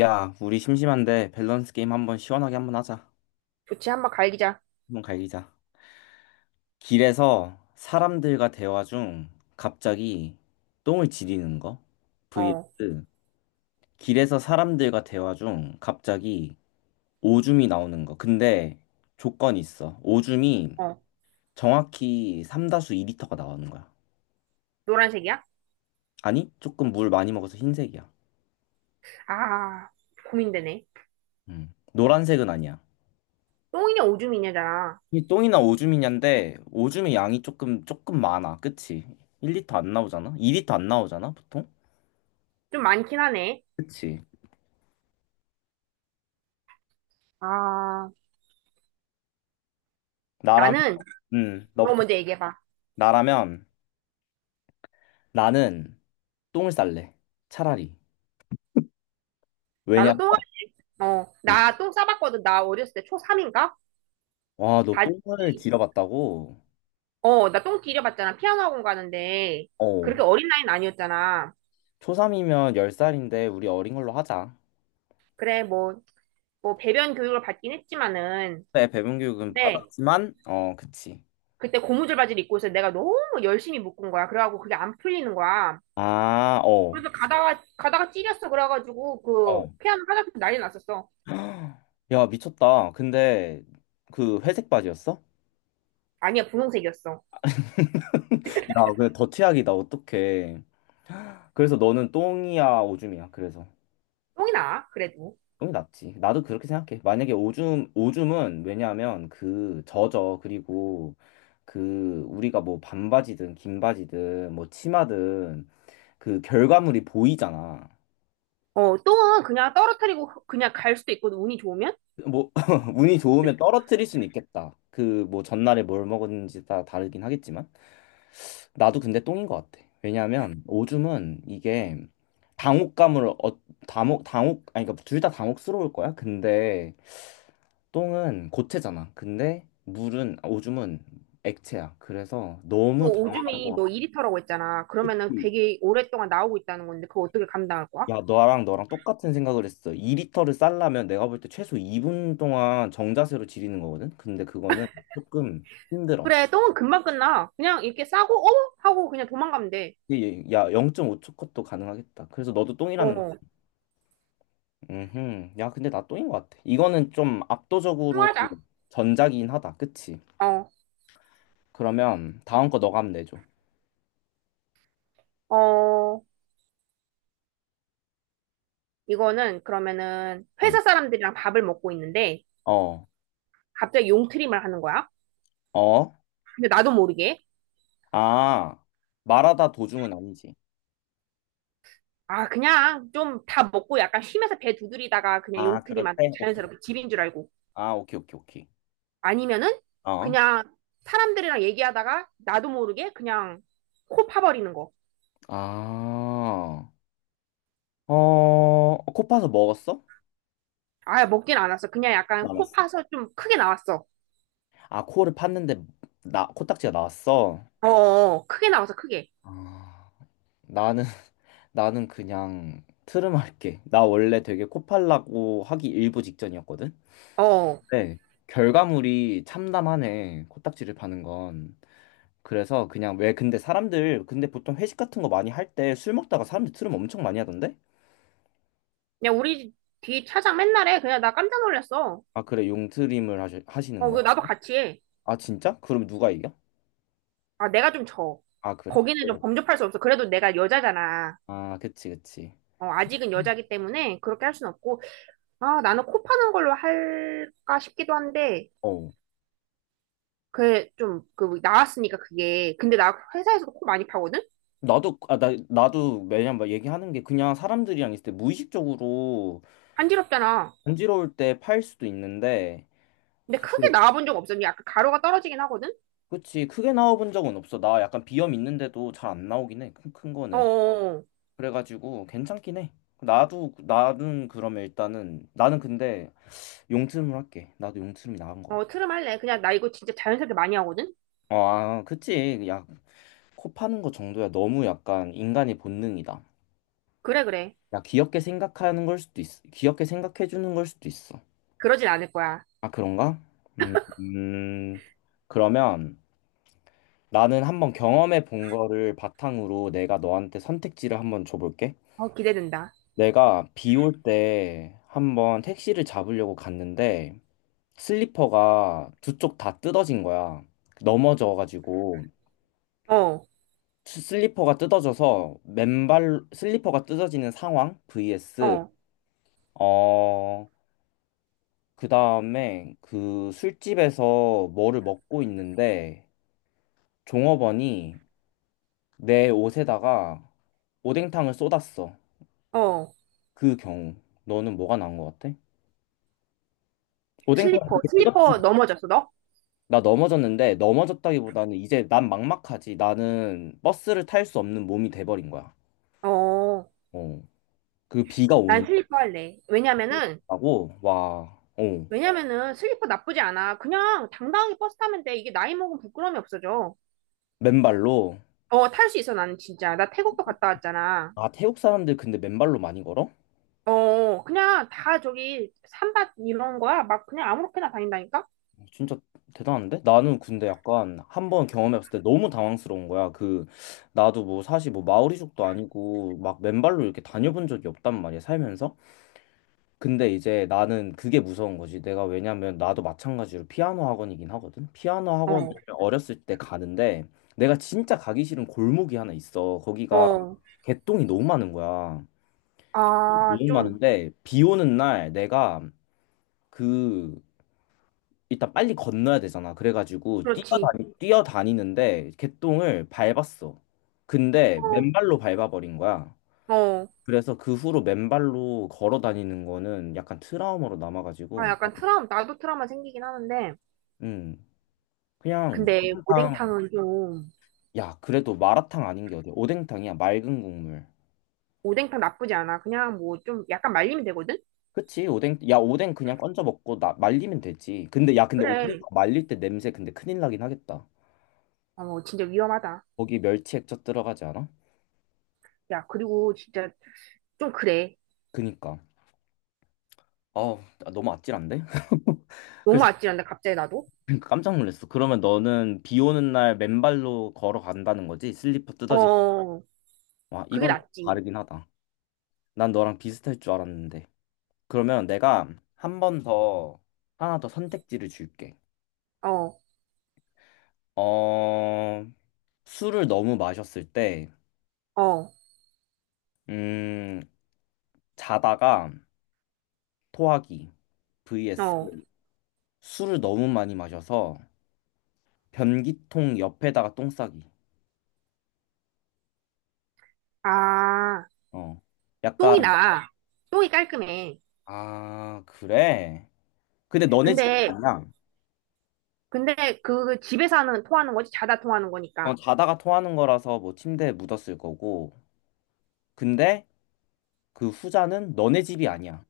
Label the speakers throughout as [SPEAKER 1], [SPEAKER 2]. [SPEAKER 1] 야, 우리 심심한데 밸런스 게임 한번 시원하게 한번 하자.
[SPEAKER 2] 좋지, 한번 갈기자.
[SPEAKER 1] 한번 갈기자. 길에서 사람들과 대화 중 갑자기 똥을 지리는 거 vs
[SPEAKER 2] 어,
[SPEAKER 1] 길에서 사람들과 대화 중 갑자기 오줌이 나오는 거. 근데 조건이 있어. 오줌이
[SPEAKER 2] 어.
[SPEAKER 1] 정확히 삼다수 2리터가 나오는 거야.
[SPEAKER 2] 노란색이야?
[SPEAKER 1] 아니, 조금 물 많이 먹어서 흰색이야.
[SPEAKER 2] 아, 고민되네.
[SPEAKER 1] 음. 노란색은 아니야.
[SPEAKER 2] 똥이냐, 오줌이냐잖아.
[SPEAKER 1] 이 똥이나 오줌이냐인데 오줌의 양이 조금 많아. 그치? 1리터 안 나오잖아? 2리터 안 나오잖아, 보통?
[SPEAKER 2] 좀 많긴 하네.
[SPEAKER 1] 그치?
[SPEAKER 2] 아,
[SPEAKER 1] 나라면
[SPEAKER 2] 나는, 너
[SPEAKER 1] 너부터.
[SPEAKER 2] 먼저 얘기해봐.
[SPEAKER 1] 나라면 나는 똥을 쌀래. 차라리.
[SPEAKER 2] 나도
[SPEAKER 1] 왜냐면
[SPEAKER 2] 똥, 어, 나 똥 싸봤거든. 나 어렸을 때 초3인가?
[SPEAKER 1] 와, 너
[SPEAKER 2] 바지,
[SPEAKER 1] 똥을 길어봤다고?
[SPEAKER 2] 어, 나 똥 길여봤잖아. 피아노 학원 가는데.
[SPEAKER 1] 어.
[SPEAKER 2] 그렇게 어린 나이는 아니었잖아.
[SPEAKER 1] 초3이면 10살인데 우리 어린 걸로 하자.
[SPEAKER 2] 그래, 뭐, 배변 교육을 받긴 했지만은.
[SPEAKER 1] 네, 배분 교육은
[SPEAKER 2] 근데,
[SPEAKER 1] 받았지만 그치.
[SPEAKER 2] 그때 고무줄 바지를 입고 있어. 내가 너무 열심히 묶은 거야. 그래갖고 그게 안 풀리는 거야.
[SPEAKER 1] 아, 어.
[SPEAKER 2] 가다가 가다가 찔렸어. 그래가지고 그
[SPEAKER 1] 어.
[SPEAKER 2] 피하는 화장품 난리 났었어.
[SPEAKER 1] 야, 미쳤다. 근데 그 회색 바지였어?
[SPEAKER 2] 아니야, 분홍색이었어.
[SPEAKER 1] 야, 그 더티하기다 어떡해. 그래서 너는 똥이야, 오줌이야. 그래서
[SPEAKER 2] 똥이 나, 그래도.
[SPEAKER 1] 똥이 낫지. 나도 그렇게 생각해. 만약에 오줌은 왜냐하면 그 젖어. 그리고 그 우리가 뭐 반바지든 긴 바지든 뭐 치마든 그 결과물이 보이잖아.
[SPEAKER 2] 어, 똥은 그냥 떨어뜨리고 그냥 갈 수도 있거든, 운이 좋으면.
[SPEAKER 1] 뭐 운이 좋으면 떨어뜨릴 수는 있겠다. 그 뭐 전날에 뭘 먹었는지 다 다르긴 하겠지만 나도 근데 똥인 것 같아. 왜냐하면 오줌은 이게 당혹감을 어, 당혹 당혹 아니 그러니까 둘 다 당혹스러울 거야. 근데 똥은 고체잖아. 근데 오줌은 액체야. 그래서 너무
[SPEAKER 2] 또
[SPEAKER 1] 당황한
[SPEAKER 2] 오줌이
[SPEAKER 1] 거야.
[SPEAKER 2] 너 2리터라고 했잖아. 그러면은
[SPEAKER 1] 그치.
[SPEAKER 2] 되게 오랫동안 나오고 있다는 건데 그거 어떻게 감당할 거야?
[SPEAKER 1] 야, 너랑 똑같은 생각을 했어. 2리터를 쌀려면 내가 볼 때 최소 2분 동안 정자세로 지리는 거거든. 근데 그거는 조금 힘들어.
[SPEAKER 2] 그래, 똥은 금방 끝나. 그냥 이렇게 싸고 어 하고 그냥 도망가면 돼.
[SPEAKER 1] 이 야, 0.5초 컷도 가능하겠다. 그래서 너도 똥이라는
[SPEAKER 2] 어,
[SPEAKER 1] 거지. 야, 근데 나 똥인 것 같아. 이거는 좀 압도적으로
[SPEAKER 2] 통하자.
[SPEAKER 1] 전작이긴 하다. 그치?
[SPEAKER 2] 어.
[SPEAKER 1] 그러면 다음 거 너가 한번 내줘.
[SPEAKER 2] 어, 이거는 그러면은
[SPEAKER 1] 어,
[SPEAKER 2] 회사 사람들이랑 밥을 먹고 있는데
[SPEAKER 1] 어,
[SPEAKER 2] 갑자기 용트림을 하는 거야.
[SPEAKER 1] 어?
[SPEAKER 2] 근데 나도 모르게.
[SPEAKER 1] 아, 말하다 도중은 아니지.
[SPEAKER 2] 아, 그냥 좀 다 먹고 약간 쉬면서 배 두드리다가 그냥
[SPEAKER 1] 아, 그럴
[SPEAKER 2] 용트리만 하고
[SPEAKER 1] 때? 오케이.
[SPEAKER 2] 자연스럽게 집인 줄 알고.
[SPEAKER 1] 아, 오케이, 오케이, 오케이.
[SPEAKER 2] 아니면은
[SPEAKER 1] 어?
[SPEAKER 2] 그냥 사람들이랑 얘기하다가 나도 모르게 그냥 코 파버리는 거.
[SPEAKER 1] 아, 어, 코 파서 먹었어?
[SPEAKER 2] 아, 먹진 않았어. 그냥 약간 코
[SPEAKER 1] 남았어.
[SPEAKER 2] 파서 좀 크게 나왔어.
[SPEAKER 1] 아, 코를 팠는데, 코딱지가 나왔어?
[SPEAKER 2] 어어, 크게 나왔어, 크게.
[SPEAKER 1] 아, 나는, 나는 그냥 트름할게. 나 원래 되게 코 팔라고 하기 일부 직전이었거든?
[SPEAKER 2] 어, 어.
[SPEAKER 1] 네. 결과물이 참담하네. 코딱지를 파는 건. 그래서 그냥 왜 근데 사람들 근데 보통 회식 같은 거 많이 할 때 술 먹다가 사람들 트름 엄청 많이 하던데?
[SPEAKER 2] 그냥 우리 뒤 차장 맨날 해. 그냥 나 깜짝 놀랐어.
[SPEAKER 1] 아, 그래. 용트림을 하시는
[SPEAKER 2] 어,
[SPEAKER 1] 거야?
[SPEAKER 2] 그 나도 같이 해.
[SPEAKER 1] 아, 진짜? 그럼 누가 이겨?
[SPEAKER 2] 아, 내가 좀 져.
[SPEAKER 1] 아, 그래?
[SPEAKER 2] 거기는
[SPEAKER 1] 네.
[SPEAKER 2] 좀 범접할 수 없어. 그래도 내가 여자잖아.
[SPEAKER 1] 아, 그치, 그치.
[SPEAKER 2] 어, 아직은 여자기 때문에 그렇게 할 순 없고. 아, 나는 코 파는 걸로 할까 싶기도 한데,
[SPEAKER 1] 어.
[SPEAKER 2] 그, 좀, 그, 나왔으니까 그게. 근데 나 회사에서도 코 많이 파거든?
[SPEAKER 1] 나도 매년 막 얘기하는 게 그냥 사람들이랑 있을 때 무의식적으로
[SPEAKER 2] 간지럽잖아.
[SPEAKER 1] 간지러울 때 팔 수도 있는데,
[SPEAKER 2] 근데
[SPEAKER 1] 그,
[SPEAKER 2] 크게 나와본 적 없어. 약간 가루가 떨어지긴 하거든?
[SPEAKER 1] 그치. 크게 나와본 적은 없어. 나 약간 비염 있는데도 잘 안 나오긴 해. 큰 거는.
[SPEAKER 2] 어어.
[SPEAKER 1] 그래가지고 괜찮긴 해. 나는 그러면 일단은, 나는 근데 용트림을 할게. 나도 용트림이 나은 것
[SPEAKER 2] 어,
[SPEAKER 1] 같아.
[SPEAKER 2] 어, 트름 할래. 그냥 나 이거 진짜 자연스럽게 많이 하거든?
[SPEAKER 1] 어, 아, 그치. 야, 코 파는 거 정도야 너무 약간 인간의 본능이다.
[SPEAKER 2] 그래, 그래.
[SPEAKER 1] 야, 귀엽게 생각하는 걸 수도 있어. 귀엽게 생각해 주는 걸 수도 있어.
[SPEAKER 2] 그러진 않을 거야.
[SPEAKER 1] 아, 그런가? 음, 음, 그러면 나는 한번 경험해 본 거를 바탕으로 내가 너한테 선택지를 한번 줘볼게.
[SPEAKER 2] 어, 기대된다.
[SPEAKER 1] 내가 비 올 때 한번 택시를 잡으려고 갔는데 슬리퍼가 두 쪽 다 뜯어진 거야. 넘어져가지고
[SPEAKER 2] 어,
[SPEAKER 1] 슬리퍼가 뜯어져서 맨발 슬리퍼가 뜯어지는 상황 vs
[SPEAKER 2] 어,
[SPEAKER 1] 어, 그 다음에 그 술집에서 뭐를 먹고 있는데 종업원이 내 옷에다가 오뎅탕을 쏟았어.
[SPEAKER 2] 어.
[SPEAKER 1] 그 경우. 너는 뭐가 나은 것 같아? 오뎅탕
[SPEAKER 2] 슬리퍼,
[SPEAKER 1] 그렇게 뜨겁지?
[SPEAKER 2] 슬리퍼 넘어졌어, 너?
[SPEAKER 1] 나 넘어졌는데 넘어졌다기보다는 이제 난 막막하지. 나는 버스를 탈 수 없는 몸이 돼버린 거야.
[SPEAKER 2] 어,
[SPEAKER 1] 어. 그 비가
[SPEAKER 2] 난
[SPEAKER 1] 오는
[SPEAKER 2] 슬리퍼 할래. 왜냐면은,
[SPEAKER 1] 다고 와. 어.
[SPEAKER 2] 왜냐면은 슬리퍼 나쁘지 않아. 그냥 당당하게 버스 타면 돼. 이게 나이 먹으면 부끄러움이 없어져.
[SPEAKER 1] 맨발로.
[SPEAKER 2] 어, 탈 수 있어, 나는 진짜. 나 태국도 갔다 왔잖아.
[SPEAKER 1] 아, 태국 사람들 근데 맨발로 많이 걸어?
[SPEAKER 2] 어, 그냥 다 저기 산밭 이런 거야. 막 그냥 아무렇게나 다닌다니까?
[SPEAKER 1] 어, 진짜 대단한데? 나는 근데 약간 한번 경험해봤을 때 너무 당황스러운 거야. 그 나도 뭐 사실 뭐 마오리족도 아니고 막 맨발로 이렇게 다녀본 적이 없단 말이야 살면서. 근데 이제 나는 그게 무서운 거지. 내가 왜냐면 나도 마찬가지로 피아노 학원이긴 하거든. 피아노 학원을
[SPEAKER 2] 어,
[SPEAKER 1] 어렸을 때 가는데 내가 진짜 가기 싫은 골목이 하나 있어. 거기가
[SPEAKER 2] 어.
[SPEAKER 1] 개똥이 너무 많은 거야.
[SPEAKER 2] 아,
[SPEAKER 1] 너무
[SPEAKER 2] 좀,
[SPEAKER 1] 많은데 비 오는 날 내가 그 일단 빨리 건너야 되잖아. 그래가지고
[SPEAKER 2] 그렇지.
[SPEAKER 1] 뛰어다니는데 개똥을 밟았어. 근데 맨발로 밟아버린 거야.
[SPEAKER 2] 어, 어.
[SPEAKER 1] 그래서 그 후로 맨발로 걸어 다니는 거는 약간 트라우마로
[SPEAKER 2] 아,
[SPEAKER 1] 남아가지고,
[SPEAKER 2] 약간 트라우마, 나도 트라우마 생기긴 하는데.
[SPEAKER 1] 음, 그냥
[SPEAKER 2] 근데
[SPEAKER 1] 오뎅탕,
[SPEAKER 2] 오뎅탕은 좀,
[SPEAKER 1] 야, 그래도 마라탕 아닌 게 어디야? 오뎅탕이야, 맑은 국물.
[SPEAKER 2] 오뎅탕 나쁘지 않아. 그냥 뭐 좀 약간 말리면 되거든?
[SPEAKER 1] 그치, 오뎅, 야, 오뎅 그냥 건져 먹고 나, 말리면 되지. 근데, 야, 근데 오뎅
[SPEAKER 2] 그래.
[SPEAKER 1] 말릴 때 냄새 근데 큰일 나긴 하겠다.
[SPEAKER 2] 어, 진짜 위험하다.
[SPEAKER 1] 거기 멸치 액젓 들어가지 않아?
[SPEAKER 2] 야, 그리고 진짜 좀 그래.
[SPEAKER 1] 그니까. 어, 아, 너무 아찔한데?
[SPEAKER 2] 너무
[SPEAKER 1] 그래서
[SPEAKER 2] 아찔한데, 갑자기 나도?
[SPEAKER 1] 깜짝 놀랐어. 그러면 너는 비 오는 날 맨발로 걸어간다는 거지? 슬리퍼 뜯어진.
[SPEAKER 2] 어,
[SPEAKER 1] 와,
[SPEAKER 2] 그게
[SPEAKER 1] 이건
[SPEAKER 2] 낫지.
[SPEAKER 1] 다르긴 하다. 난 너랑 비슷할 줄 알았는데. 그러면 내가 한 번 더, 하나 더 선택지를 줄게.
[SPEAKER 2] 어,
[SPEAKER 1] 어, 술을 너무 마셨을 때,
[SPEAKER 2] 어,
[SPEAKER 1] 음, 자다가 토하기 vs
[SPEAKER 2] 어.
[SPEAKER 1] 술을 너무 많이 마셔서 변기통 옆에다가 똥 싸기.
[SPEAKER 2] 아.
[SPEAKER 1] 어.
[SPEAKER 2] 똥이
[SPEAKER 1] 약간
[SPEAKER 2] 나. 똥이 깔끔해.
[SPEAKER 1] 아, 그래? 근데 너네 집이
[SPEAKER 2] 근데,
[SPEAKER 1] 아니야.
[SPEAKER 2] 근데 그 집에서 하는, 토하는 거지? 자다 토하는
[SPEAKER 1] 어,
[SPEAKER 2] 거니까.
[SPEAKER 1] 자다가 토하는 거라서 뭐 침대에 묻었을 거고. 근데 그 후자는 너네 집이 아니야.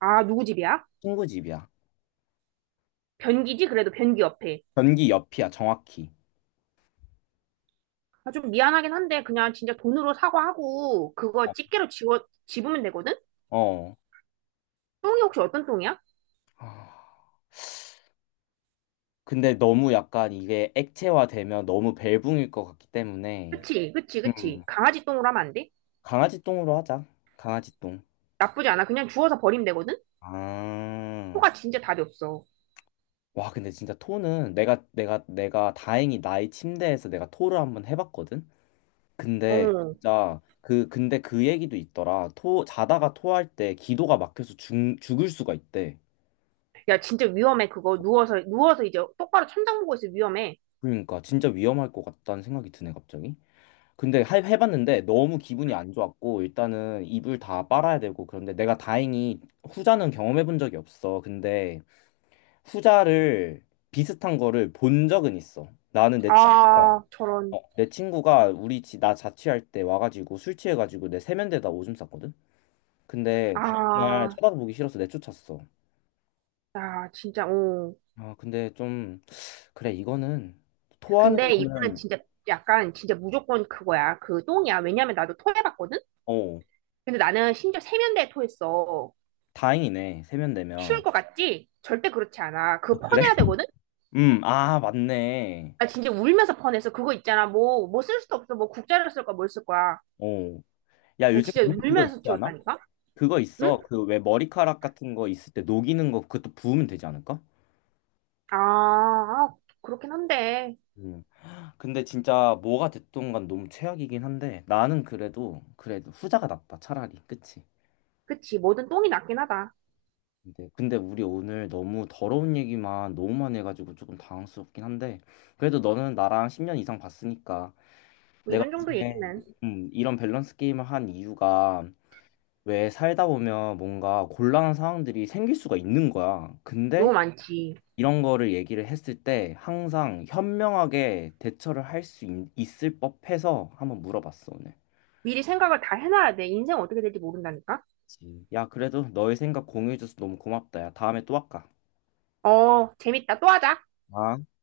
[SPEAKER 2] 아, 누구 집이야?
[SPEAKER 1] 친구 집이야.
[SPEAKER 2] 변기지? 그래도 변기 옆에.
[SPEAKER 1] 변기 옆이야, 정확히.
[SPEAKER 2] 아, 좀 미안하긴 한데, 그냥 진짜 돈으로 사과하고,
[SPEAKER 1] 어.
[SPEAKER 2] 그거 집게로 집어, 집으면 되거든?
[SPEAKER 1] 어.
[SPEAKER 2] 똥이 혹시 어떤 똥이야?
[SPEAKER 1] 아, 근데 너무 약간 이게 액체화되면 너무 벨붕일 것 같기 때문에.
[SPEAKER 2] 그치, 그치, 그치.
[SPEAKER 1] 음.
[SPEAKER 2] 강아지 똥으로 하면 안 돼?
[SPEAKER 1] 강아지 똥으로 하자. 강아지 똥.
[SPEAKER 2] 나쁘지 않아. 그냥 주워서 버리면 되거든?
[SPEAKER 1] 아.
[SPEAKER 2] 토가 진짜 답이 없어.
[SPEAKER 1] 와, 근데 진짜 토는 내가 다행히 나의 침대에서 내가 토를 한번 해봤거든. 근데
[SPEAKER 2] 어.
[SPEAKER 1] 진짜 그 근데 그 얘기도 있더라. 토 자다가 토할 때 기도가 막혀서 죽을 수가 있대.
[SPEAKER 2] 야, 진짜 위험해, 그거. 누워서, 누워서 이제 똑바로 천장 보고 있어, 위험해.
[SPEAKER 1] 그러니까 진짜 위험할 것 같다는 생각이 드네 갑자기. 근데 해봤는데 너무 기분이 안 좋았고 일단은 이불 다 빨아야 되고 그런데 내가 다행히 후자는 경험해 본 적이 없어. 근데 후자를 비슷한 거를 본 적은 있어. 나는 내 친구가
[SPEAKER 2] 아, 저런.
[SPEAKER 1] 어, 내 친구가 우리 집 나 자취할 때 와가지고 술 취해가지고 내 세면대에다 오줌 쌌거든. 근데 다음 날
[SPEAKER 2] 아,
[SPEAKER 1] 쳐다보기 싫어서 내쫓았어.
[SPEAKER 2] 야, 진짜, 어.
[SPEAKER 1] 아, 근데 좀 그래 이거는 토하는
[SPEAKER 2] 근데 이거는
[SPEAKER 1] 거는
[SPEAKER 2] 진짜 약간 진짜 무조건 그거야. 그 똥이야. 왜냐면 나도 토해봤거든?
[SPEAKER 1] 어
[SPEAKER 2] 근데 나는 심지어 세면대에 토했어.
[SPEAKER 1] 다행이네 세면되면
[SPEAKER 2] 쉬울 것 같지? 절대 그렇지 않아.
[SPEAKER 1] 아,
[SPEAKER 2] 그거
[SPEAKER 1] 그래?
[SPEAKER 2] 퍼내야 되거든?
[SPEAKER 1] 아 맞네.
[SPEAKER 2] 나 진짜 울면서 퍼냈어. 그거 있잖아. 뭐, 뭐 쓸 수도 없어. 뭐 국자를 쓸 거야. 뭘 쓸 거야.
[SPEAKER 1] 어, 야
[SPEAKER 2] 나
[SPEAKER 1] 요즘
[SPEAKER 2] 진짜
[SPEAKER 1] 근데 그거 있지
[SPEAKER 2] 울면서
[SPEAKER 1] 않아?
[SPEAKER 2] 치웠다니까?
[SPEAKER 1] 그거
[SPEAKER 2] 응?
[SPEAKER 1] 있어. 그 왜 머리카락 같은 거 있을 때 녹이는 거 그것도 부으면 되지 않을까?
[SPEAKER 2] 아, 아, 그렇긴 한데.
[SPEAKER 1] 음. 근데 진짜 뭐가 됐든 간 너무 최악이긴 한데 나는 그래도 후자가 낫다 차라리 그치?
[SPEAKER 2] 그치. 뭐든 똥이 낫긴 하다.
[SPEAKER 1] 근데 우리 오늘 너무 더러운 얘기만 너무만 해가지고 조금 당황스럽긴 한데 그래도 너는 나랑 10년 이상 봤으니까
[SPEAKER 2] 뭐
[SPEAKER 1] 내가
[SPEAKER 2] 이런 정도 얘기는
[SPEAKER 1] 요즘에 이런 밸런스 게임을 한 이유가 왜 살다 보면 뭔가 곤란한 상황들이 생길 수가 있는 거야.
[SPEAKER 2] 너무
[SPEAKER 1] 근데
[SPEAKER 2] 많지.
[SPEAKER 1] 이런 거를 얘기를 했을 때 항상 현명하게 대처를 할 수 있을 법해서 한번 물어봤어 오늘.
[SPEAKER 2] 미리 생각을 다 해놔야 돼. 인생 어떻게 될지 모른다니까?
[SPEAKER 1] 그치. 야, 그래도 너의 생각 공유해줘서 너무 고맙다. 야, 다음에 또 할까?
[SPEAKER 2] 어, 재밌다. 또 하자.
[SPEAKER 1] 아.